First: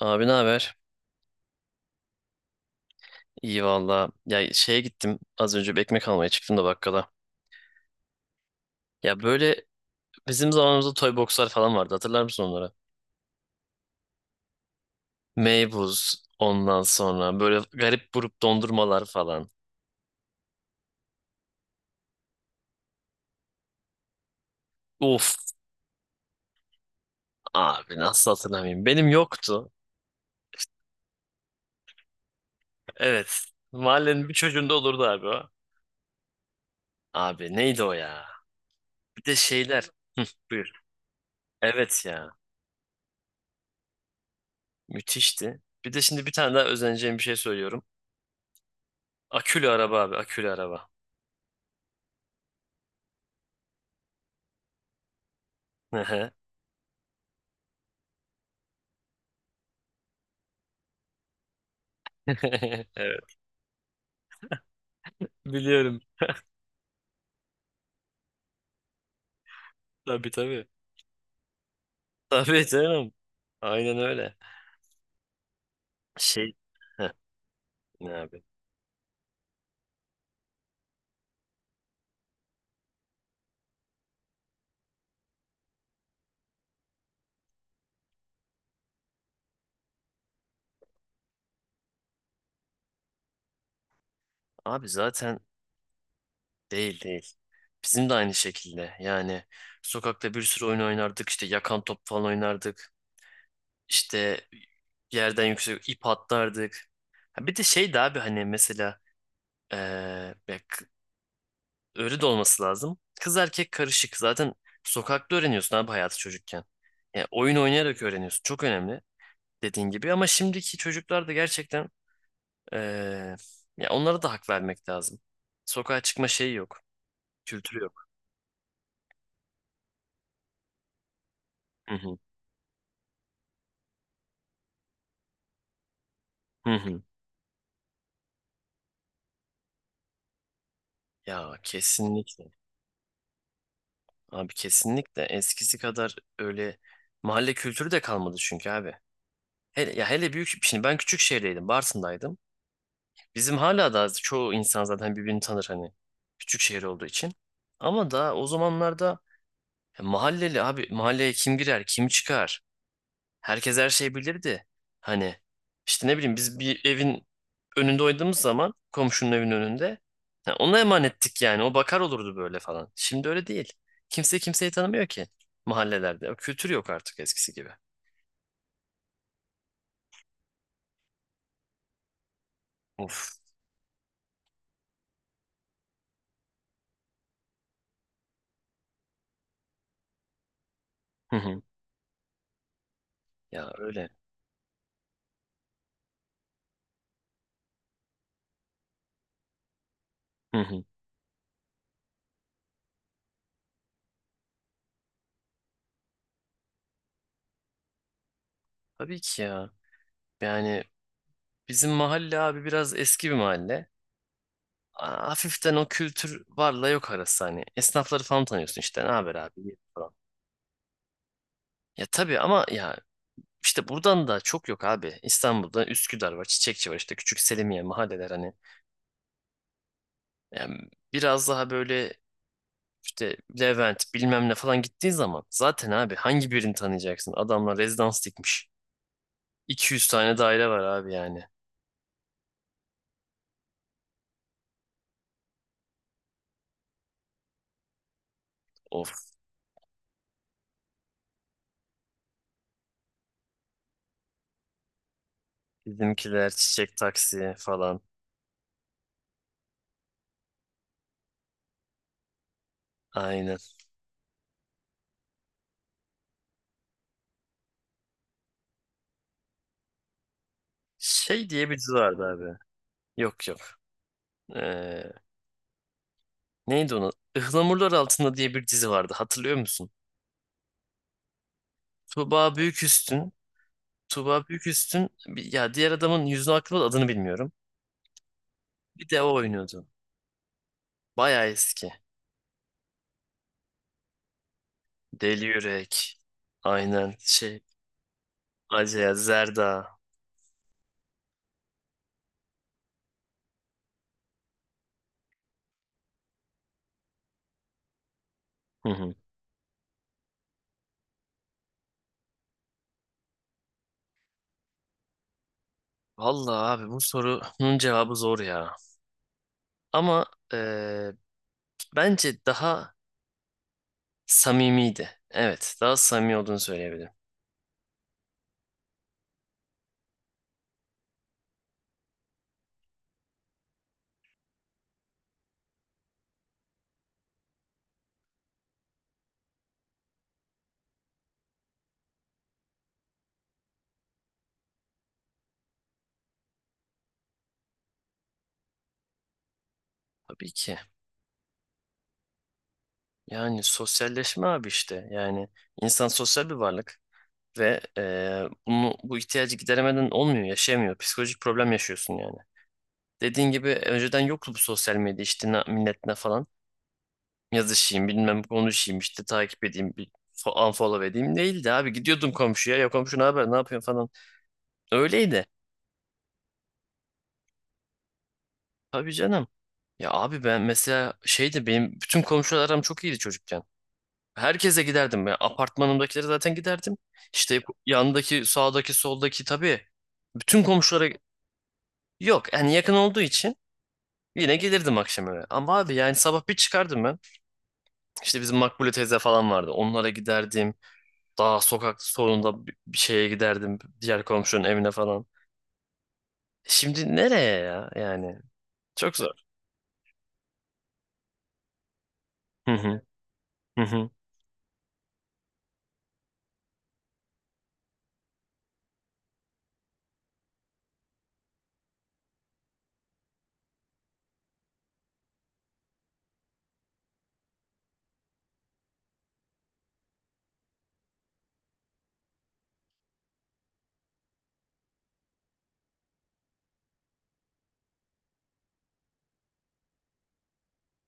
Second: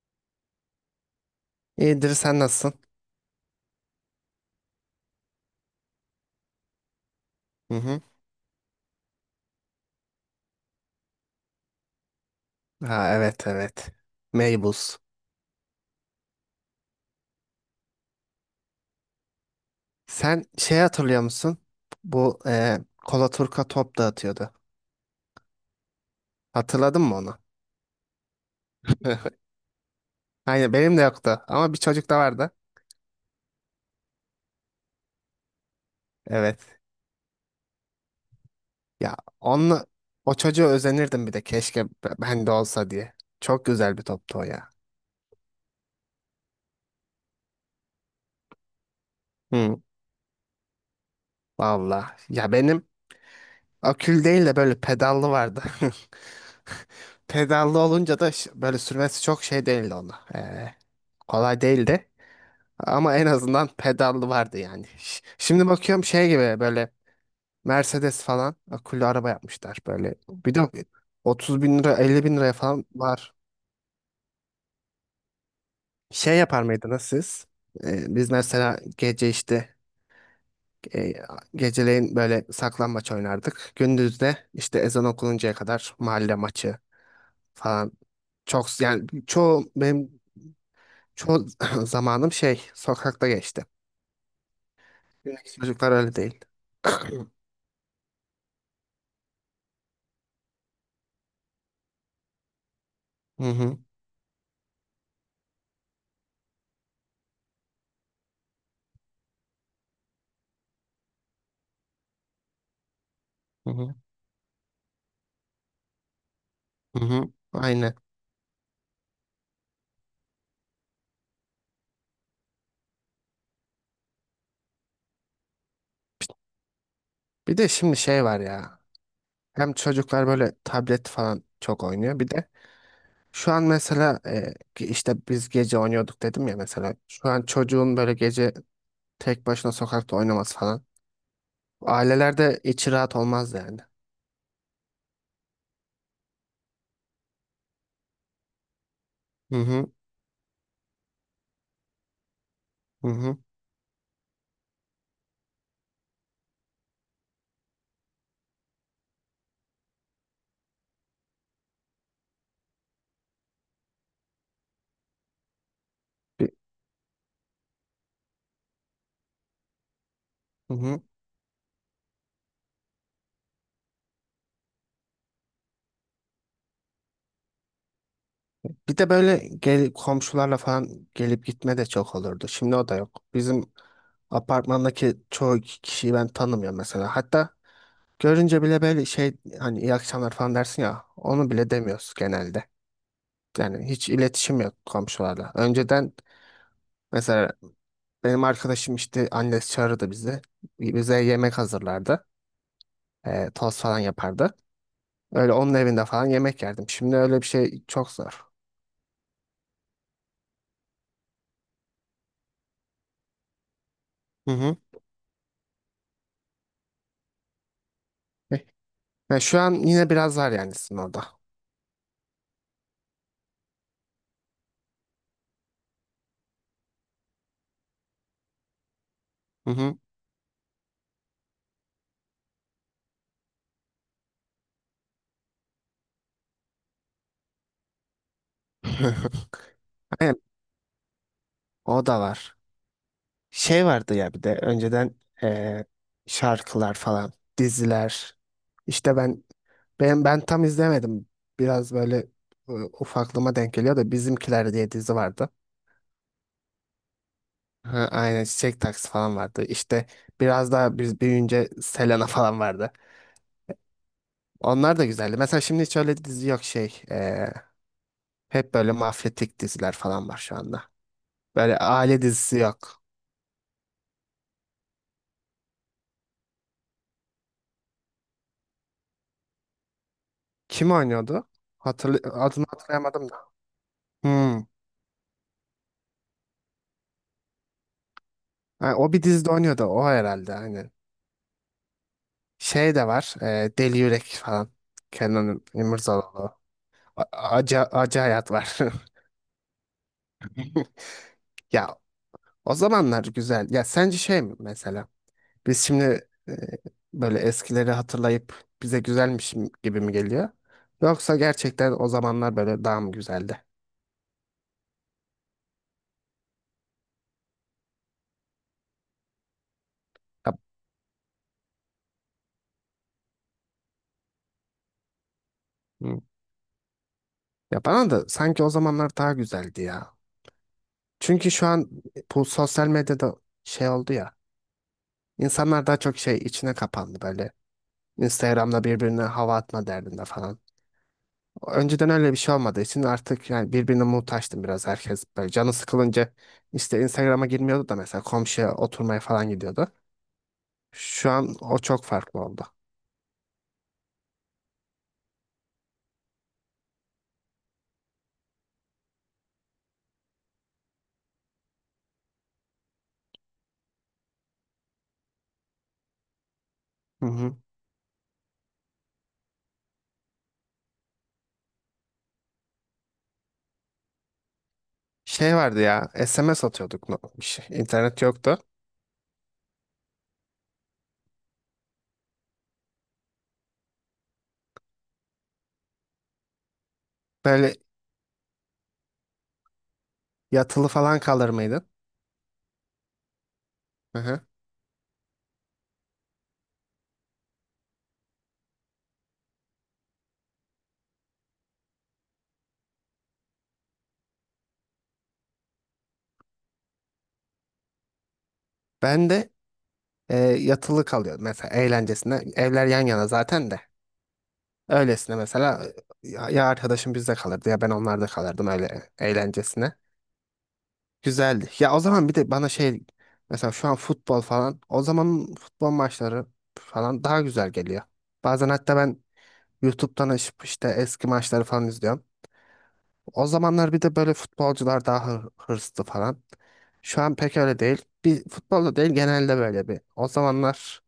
Abi ne haber? İyidir, sen nasılsın? İyi valla. Ya şeye gittim. Az önce bir ekmek almaya çıktım da bakkala. Hı hı. Ya böyle bizim zamanımızda toy boxlar falan vardı. Hatırlar mısın onları? Ha, evet, evet. Meybuz. Meybuz ondan sonra böyle garip grup dondurmalar falan. Sen şey hatırlıyor musun? Bu e, Kola Turka top dağıtıyordu. Uf, Hatırladın mı onu? abi nasıl hatırlamayayım. Benim yoktu. Aynen, benim de yoktu ama bir çocuk da vardı. Evet. Mahallenin bir çocuğunda olurdu abi o. Evet. Abi neydi o ya? Ya Bir de onunla şeyler. Hı, o çocuğa buyur. özenirdim, bir de keşke Evet ya. ben de olsa diye. Çok güzel bir toptu o ya. Müthişti. Bir de şimdi bir tane daha özeneceğim bir şey söylüyorum. Akülü Hı. araba abi. Akülü araba. Valla. Ya benim akül değil de böyle pedallı vardı. Pedallı olunca da böyle sürmesi çok şey değildi ona. Kolay değildi. Ama en Evet. azından pedallı vardı yani. Şimdi Biliyorum. bakıyorum şey gibi böyle Mercedes falan akıllı araba yapmışlar böyle. Tabii Bir de tabii. 30 bin lira, 50 bin liraya Tabii falan canım. var. Aynen öyle. Şey Şey, yapar mıydınız heh, siz? ne Biz abi? mesela gece işte e, geceleyin böyle saklambaç oynardık. Gündüz de işte ezan okununcaya kadar mahalle maçı falan. Çok yani çoğu zamanım şey sokakta geçti. Abi zaten Şimdiki çocuklar öyle değil. değil değil. Bizim de aynı şekilde. Yani sokakta bir sürü oyun oynardık. İşte yakan top falan oynardık. Hı hı. İşte yerden yüksek ip atlardık. Ha, bir de şeydi abi hani mesela eee, ya k- öyle de olması lazım. Kız Hı erkek hı. karışık. Zaten sokakta öğreniyorsun abi hayatı çocukken. Hı Yani hı. oyun Aynen. oynayarak öğreniyorsun. Çok önemli dediğin gibi. Ama şimdiki çocuklar da gerçekten Ee, ya onlara da hak vermek lazım. Sokağa çıkma şeyi yok. Bir de Kültürü şimdi yok. şey var ya. Hem çocuklar böyle tablet falan çok Hı hı. oynuyor. Bir de şu an mesela ki işte biz gece oynuyorduk dedim ya Hı mesela. hı. Şu an çocuğun böyle gece tek başına sokakta oynaması falan. Ya kesinlikle. Ailelerde içi rahat olmaz yani. Abi kesinlikle. Eskisi kadar öyle mahalle kültürü de kalmadı çünkü abi. Hı hı, Hele, ya hele büyük şimdi ben küçük şehirdeydim. Bartın'daydım. hı hı. Bizim hala da çoğu insan zaten birbirini tanır hani. Küçük şehir olduğu için. Ama da o zamanlarda ya mahalleli abi mahalleye kim girer, kim çıkar? Herkes her şeyi bilirdi. Hani işte ne bileyim Bir, biz bir evin önünde oynadığımız zaman komşunun evinin önünde ha, hı ona hı. emanettik yani. O bakar olurdu böyle falan. Şimdi öyle değil. Kimse kimseyi tanımıyor ki mahallelerde. O kültür yok artık eskisi gibi. Bir de böyle gel, komşularla falan gelip gitme de çok olurdu. Şimdi o da yok. Of. Bizim apartmandaki çoğu kişiyi ben tanımıyorum mesela. Hatta görünce bile böyle şey hani iyi akşamlar falan dersin ya. Hı Onu hı. bile demiyoruz genelde. Ya Yani öyle. hiç iletişim yok komşularla. Önceden mesela benim arkadaşım işte annesi çağırırdı bizi. Hı hı. Bize yemek hazırlardı. Tost falan yapardı. Öyle onun evinde falan yemek yerdim. Şimdi öyle bir şey çok zor. Tabii ki ya. Yani bizim mahalle abi biraz eski bir mahalle. Hı hı. Hafiften o kültür varla yok arası hani. Esnafları falan Eh, tanıyorsun işte. Ne haber yani şu an abi? yine Falan. biraz var yani sizin orada. Ya tabii ama ya İşte buradan da çok yok abi. İstanbul'da Üsküdar var, Çiçekçi var işte küçük Selimiye mahalleler hani. Hı hı. Yani biraz daha böyle işte Levent bilmem ne falan gittiği zaman zaten abi hangi birini tanıyacaksın? Adamlar rezidans dikmiş. 200 Aynen, tane daire var abi yani. o da var. Şey vardı ya, bir de önceden ee, şarkılar falan, diziler. Of. İşte ben tam izlemedim. Biraz böyle ufaklığıma denk geliyor da Bizimkiler diye dizi vardı. Bizimkiler çiçek taksi falan. Ha, aynen, çiçek taksi falan vardı. İşte biraz daha biz büyüyünce Selena falan vardı. Aynen. Onlar da güzeldi. Mesela şimdi hiç öyle dizi yok şey. Hep böyle mafyatik diziler falan var şu anda. Şey diye bir Böyle dizi aile vardı abi. dizisi yok. Yok yok. Ee, neydi onu? Ihlamurlar Altında diye bir dizi vardı hatırlıyor musun? Kim oynuyordu? Hatırlı Tuğba adını hatırlayamadım Büyüküstün da. Tuğba Hmm. Büyüküstün bir- ya diğer adamın yüzünü aklımda da adını bilmiyorum. Ha, Bir o de bir o dizide oynuyordu. oynuyordu. O herhalde, aynen. Bayağı eski. Şey de var. Deli Yürek falan. Deli Kenan Yürek. İmirzalıoğlu. Aynen şey. Acı, acı hayat var. Acıya Zerda. Ya o zamanlar güzel. Ya sence şey mi mesela? Biz şimdi böyle eskileri hatırlayıp Hı bize hı. güzelmiş gibi mi geliyor? Yoksa gerçekten o zamanlar böyle daha mı güzeldi? Vallahi abi bu sorunun cevabı zor ya. Ama Ya, eee, bence daha samimiydi. Evet, daha samimi olduğunu söyleyebilirim. ya, bana da sanki o zamanlar daha güzeldi ya. Çünkü şu an bu sosyal medyada şey oldu ya. İnsanlar daha çok şey içine kapandı böyle. Instagram'da birbirine hava atma derdinde falan. Önceden öyle bir şey olmadığı için artık yani birbirine muhtaçtım biraz herkes. Böyle canı sıkılınca işte Instagram'a girmiyordu da mesela komşuya oturmaya falan gidiyordu. Tabii ki. Şu an o çok farklı oldu. Yani sosyalleşme abi işte. Yani insan sosyal bir varlık ve bu ihtiyacı gideremeden olmuyor, yaşayamıyor. Psikolojik problem yaşıyorsun yani. Dediğin gibi önceden yoktu bu sosyal medya işte millet ne falan. Hı hı. Yazışayım bilmem konuşayım işte takip edeyim bir unfollow edeyim değildi abi. Gidiyordum komşuya ya komşu ne haber ne yapıyorsun falan. Öyleydi. Şey vardı ya, SMS atıyorduk, bir şey. İnternet yoktu. Tabii canım. Ya abi ben mesela şeydi benim bütün komşular aram çok iyiydi çocukken. Herkese giderdim ya. Apartmanımdakilere zaten giderdim. İşte Böyle yandaki sağdaki soldaki tabii. Bütün yatılı komşulara falan kalır mıydın? yok yani yakın olduğu için Hı hı. yine gelirdim akşam eve. Ama abi yani sabah bir çıkardım ben. İşte bizim Makbule teyze falan vardı. Onlara giderdim. Daha sokak sonunda bir şeye giderdim. Diğer komşunun evine falan. Şimdi nereye ya yani? Çok Ben zor. de yatılı kalıyordum mesela eğlencesine. Hı Evler hı, yan yana zaten de. hı hı, Öylesine mesela ya arkadaşım bizde kalırdı ya ben onlarda kalırdım, öyle eğlencesine. Güzeldi. Ya, o zaman bir de bana şey, mesela şu an futbol falan, o zaman futbol maçları falan daha güzel geliyor. Bazen hatta ben YouTube'dan açıp işte eski maçları falan izliyorum. O zamanlar bir de böyle futbolcular daha hırslı falan. Şu an pek öyle değil. Bir futbolda değil genelde böyle bir. O zamanlar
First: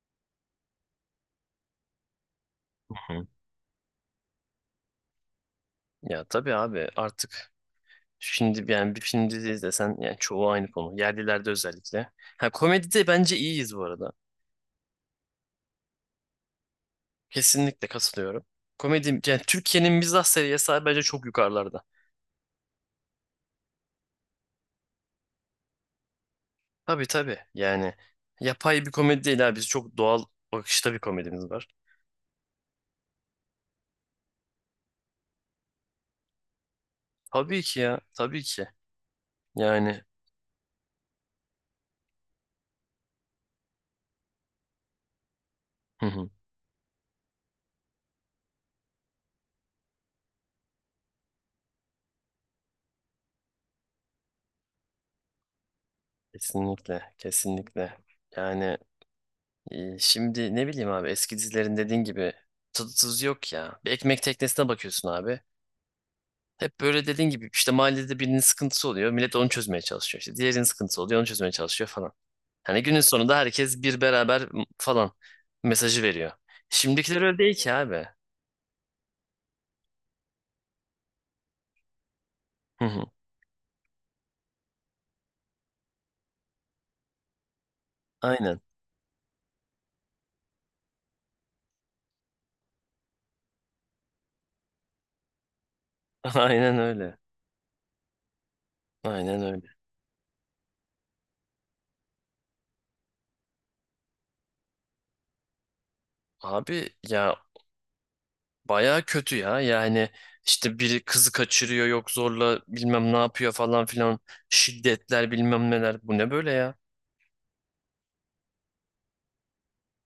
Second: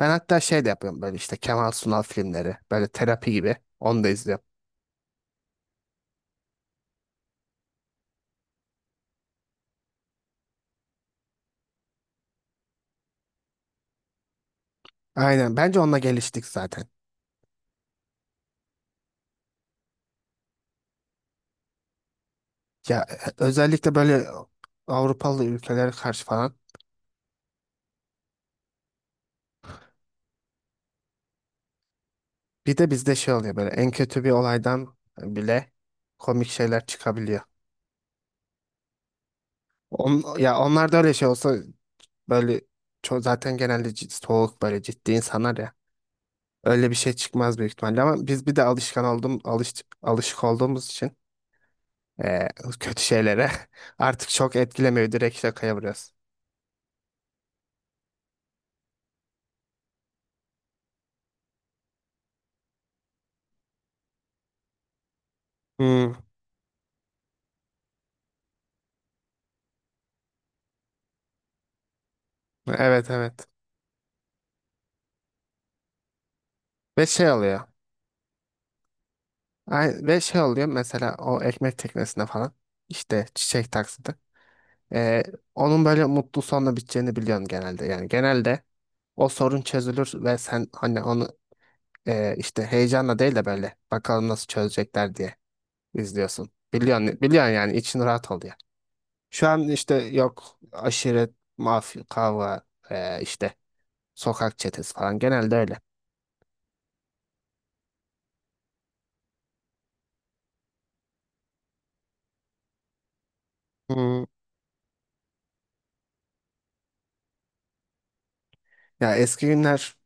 ben hatta şey de yapıyorum böyle, işte Kemal Sunal filmleri böyle hı hı. terapi gibi onu da izliyorum. Ya tabii abi artık şimdi yani bir film dizi izlesen yani çoğu aynı konu. Yerlilerde özellikle. Ha komedide bence iyiyiz bu arada. Aynen, bence onunla geliştik zaten. Kesinlikle katılıyorum. Komedi yani Türkiye'nin mizah seviyesi abi bence çok yukarılarda. Ya özellikle böyle Avrupalı ülkelere karşı falan. Tabii tabii yani yapay bir komedi değil abi. Biz çok doğal bakışta bir komedimiz var. Bir de bizde şey oluyor, böyle en kötü bir olaydan bile komik şeyler çıkabiliyor. Tabii ki ya, tabii ki. Yani Ya onlar da öyle şey olsa, böyle zaten genelde soğuk böyle ciddi insanlar ya. hı hı, Öyle bir şey çıkmaz büyük ihtimalle ama biz bir de alışık olduğumuz için eee, kötü şeylere artık çok etkilemiyor, direkt şakaya vuruyoruz. kesinlikle, kesinlikle. Yani şimdi ne bileyim abi eski dizilerin dediğin gibi tadı tuzu yok ya. Bir ekmek teknesine bakıyorsun abi. Hmm, Hep böyle dediğin gibi işte mahallede birinin sıkıntısı oluyor. Millet onu çözmeye çalışıyor. İşte diğerinin sıkıntısı oluyor onu çözmeye çalışıyor falan. Hani günün evet, sonunda evet. herkes bir beraber falan mesajı veriyor. Ve Şimdikiler şey öyle değil oluyor. ki abi. Ve şey oluyor mesela o ekmek teknesinde falan Hı hı, işte çiçek taksidi. Eee, Onun böyle mutlu sonla biteceğini biliyorsun genelde. Yani aynen. genelde o sorun çözülür ve sen hani onu işte heyecanla değil de böyle bakalım nasıl çözecekler diye izliyorsun. Aynen Biliyorsun, öyle. biliyorsun yani için rahat oluyor. Aynen Şu öyle. an işte yok aşiret, mafya, kavga, işte sokak çetesi falan genelde öyle. Abi ya, bayağı kötü ya. Yani işte biri kızı kaçırıyor yok zorla bilmem ne yapıyor falan filan. Hmm. Şiddetler bilmem neler. Bu ne böyle ya? Ya eski günler,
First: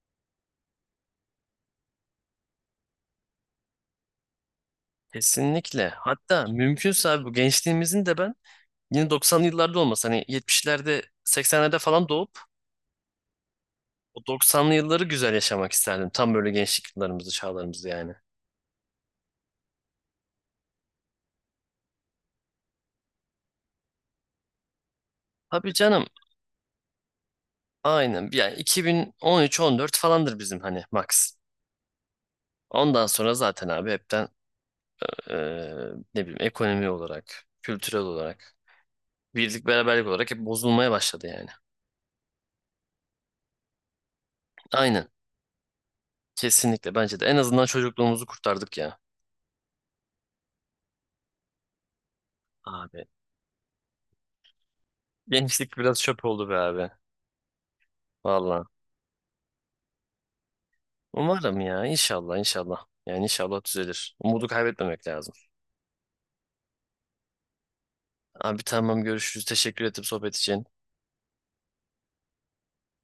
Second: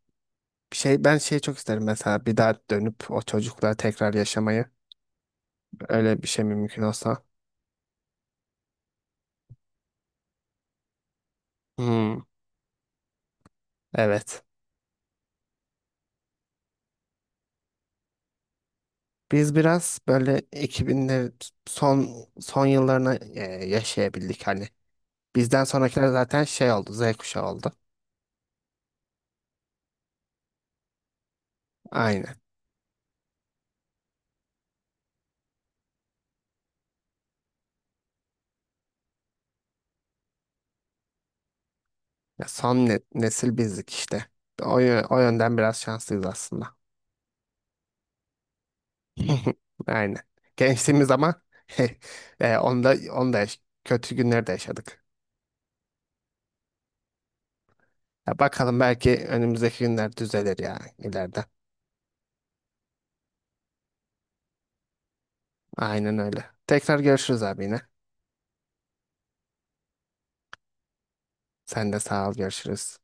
şey ben şey çok isterim mesela, bir daha dönüp o çocukluğa tekrar yaşamayı. Kesinlikle. Öyle bir şey Hatta mi mümkün mümkünse olsa. abi bu gençliğimizin de ben yine 90'lı yıllarda olmasa hani 70'lerde 80'lerde falan Hmm. doğup o Evet. 90'lı yılları güzel yaşamak isterdim. Tam böyle gençlik yıllarımızı, çağlarımızı yani. Biz biraz böyle 2000'lerin son yıllarını yaşayabildik hani. Bizden Tabii canım. sonrakiler zaten şey oldu, Z kuşağı oldu. Aynen. Yani 2013-14 falandır bizim hani max. Aynen. Ondan sonra zaten abi hepten eee, ne bileyim ekonomi olarak, kültürel olarak birlik beraberlik olarak hep bozulmaya başladı yani. Ya son nesil bizdik işte. Aynen. O yönden biraz şanslıyız aslında. Kesinlikle bence de. En azından çocukluğumuzu kurtardık ya. Aynen. Gençliğimiz ama Abi. onda kötü günler de yaşadık. Gençlik biraz çöp oldu be abi. Ya Valla. bakalım, belki önümüzdeki günler düzelir ya ileride. Umarım ya. İnşallah inşallah. Yani inşallah düzelir. Umudu kaybetmemek lazım. Aynen öyle. Tekrar görüşürüz abi yine. Abi tamam görüşürüz. Teşekkür ettim sohbet için. Sen de sağ ol, görüşürüz.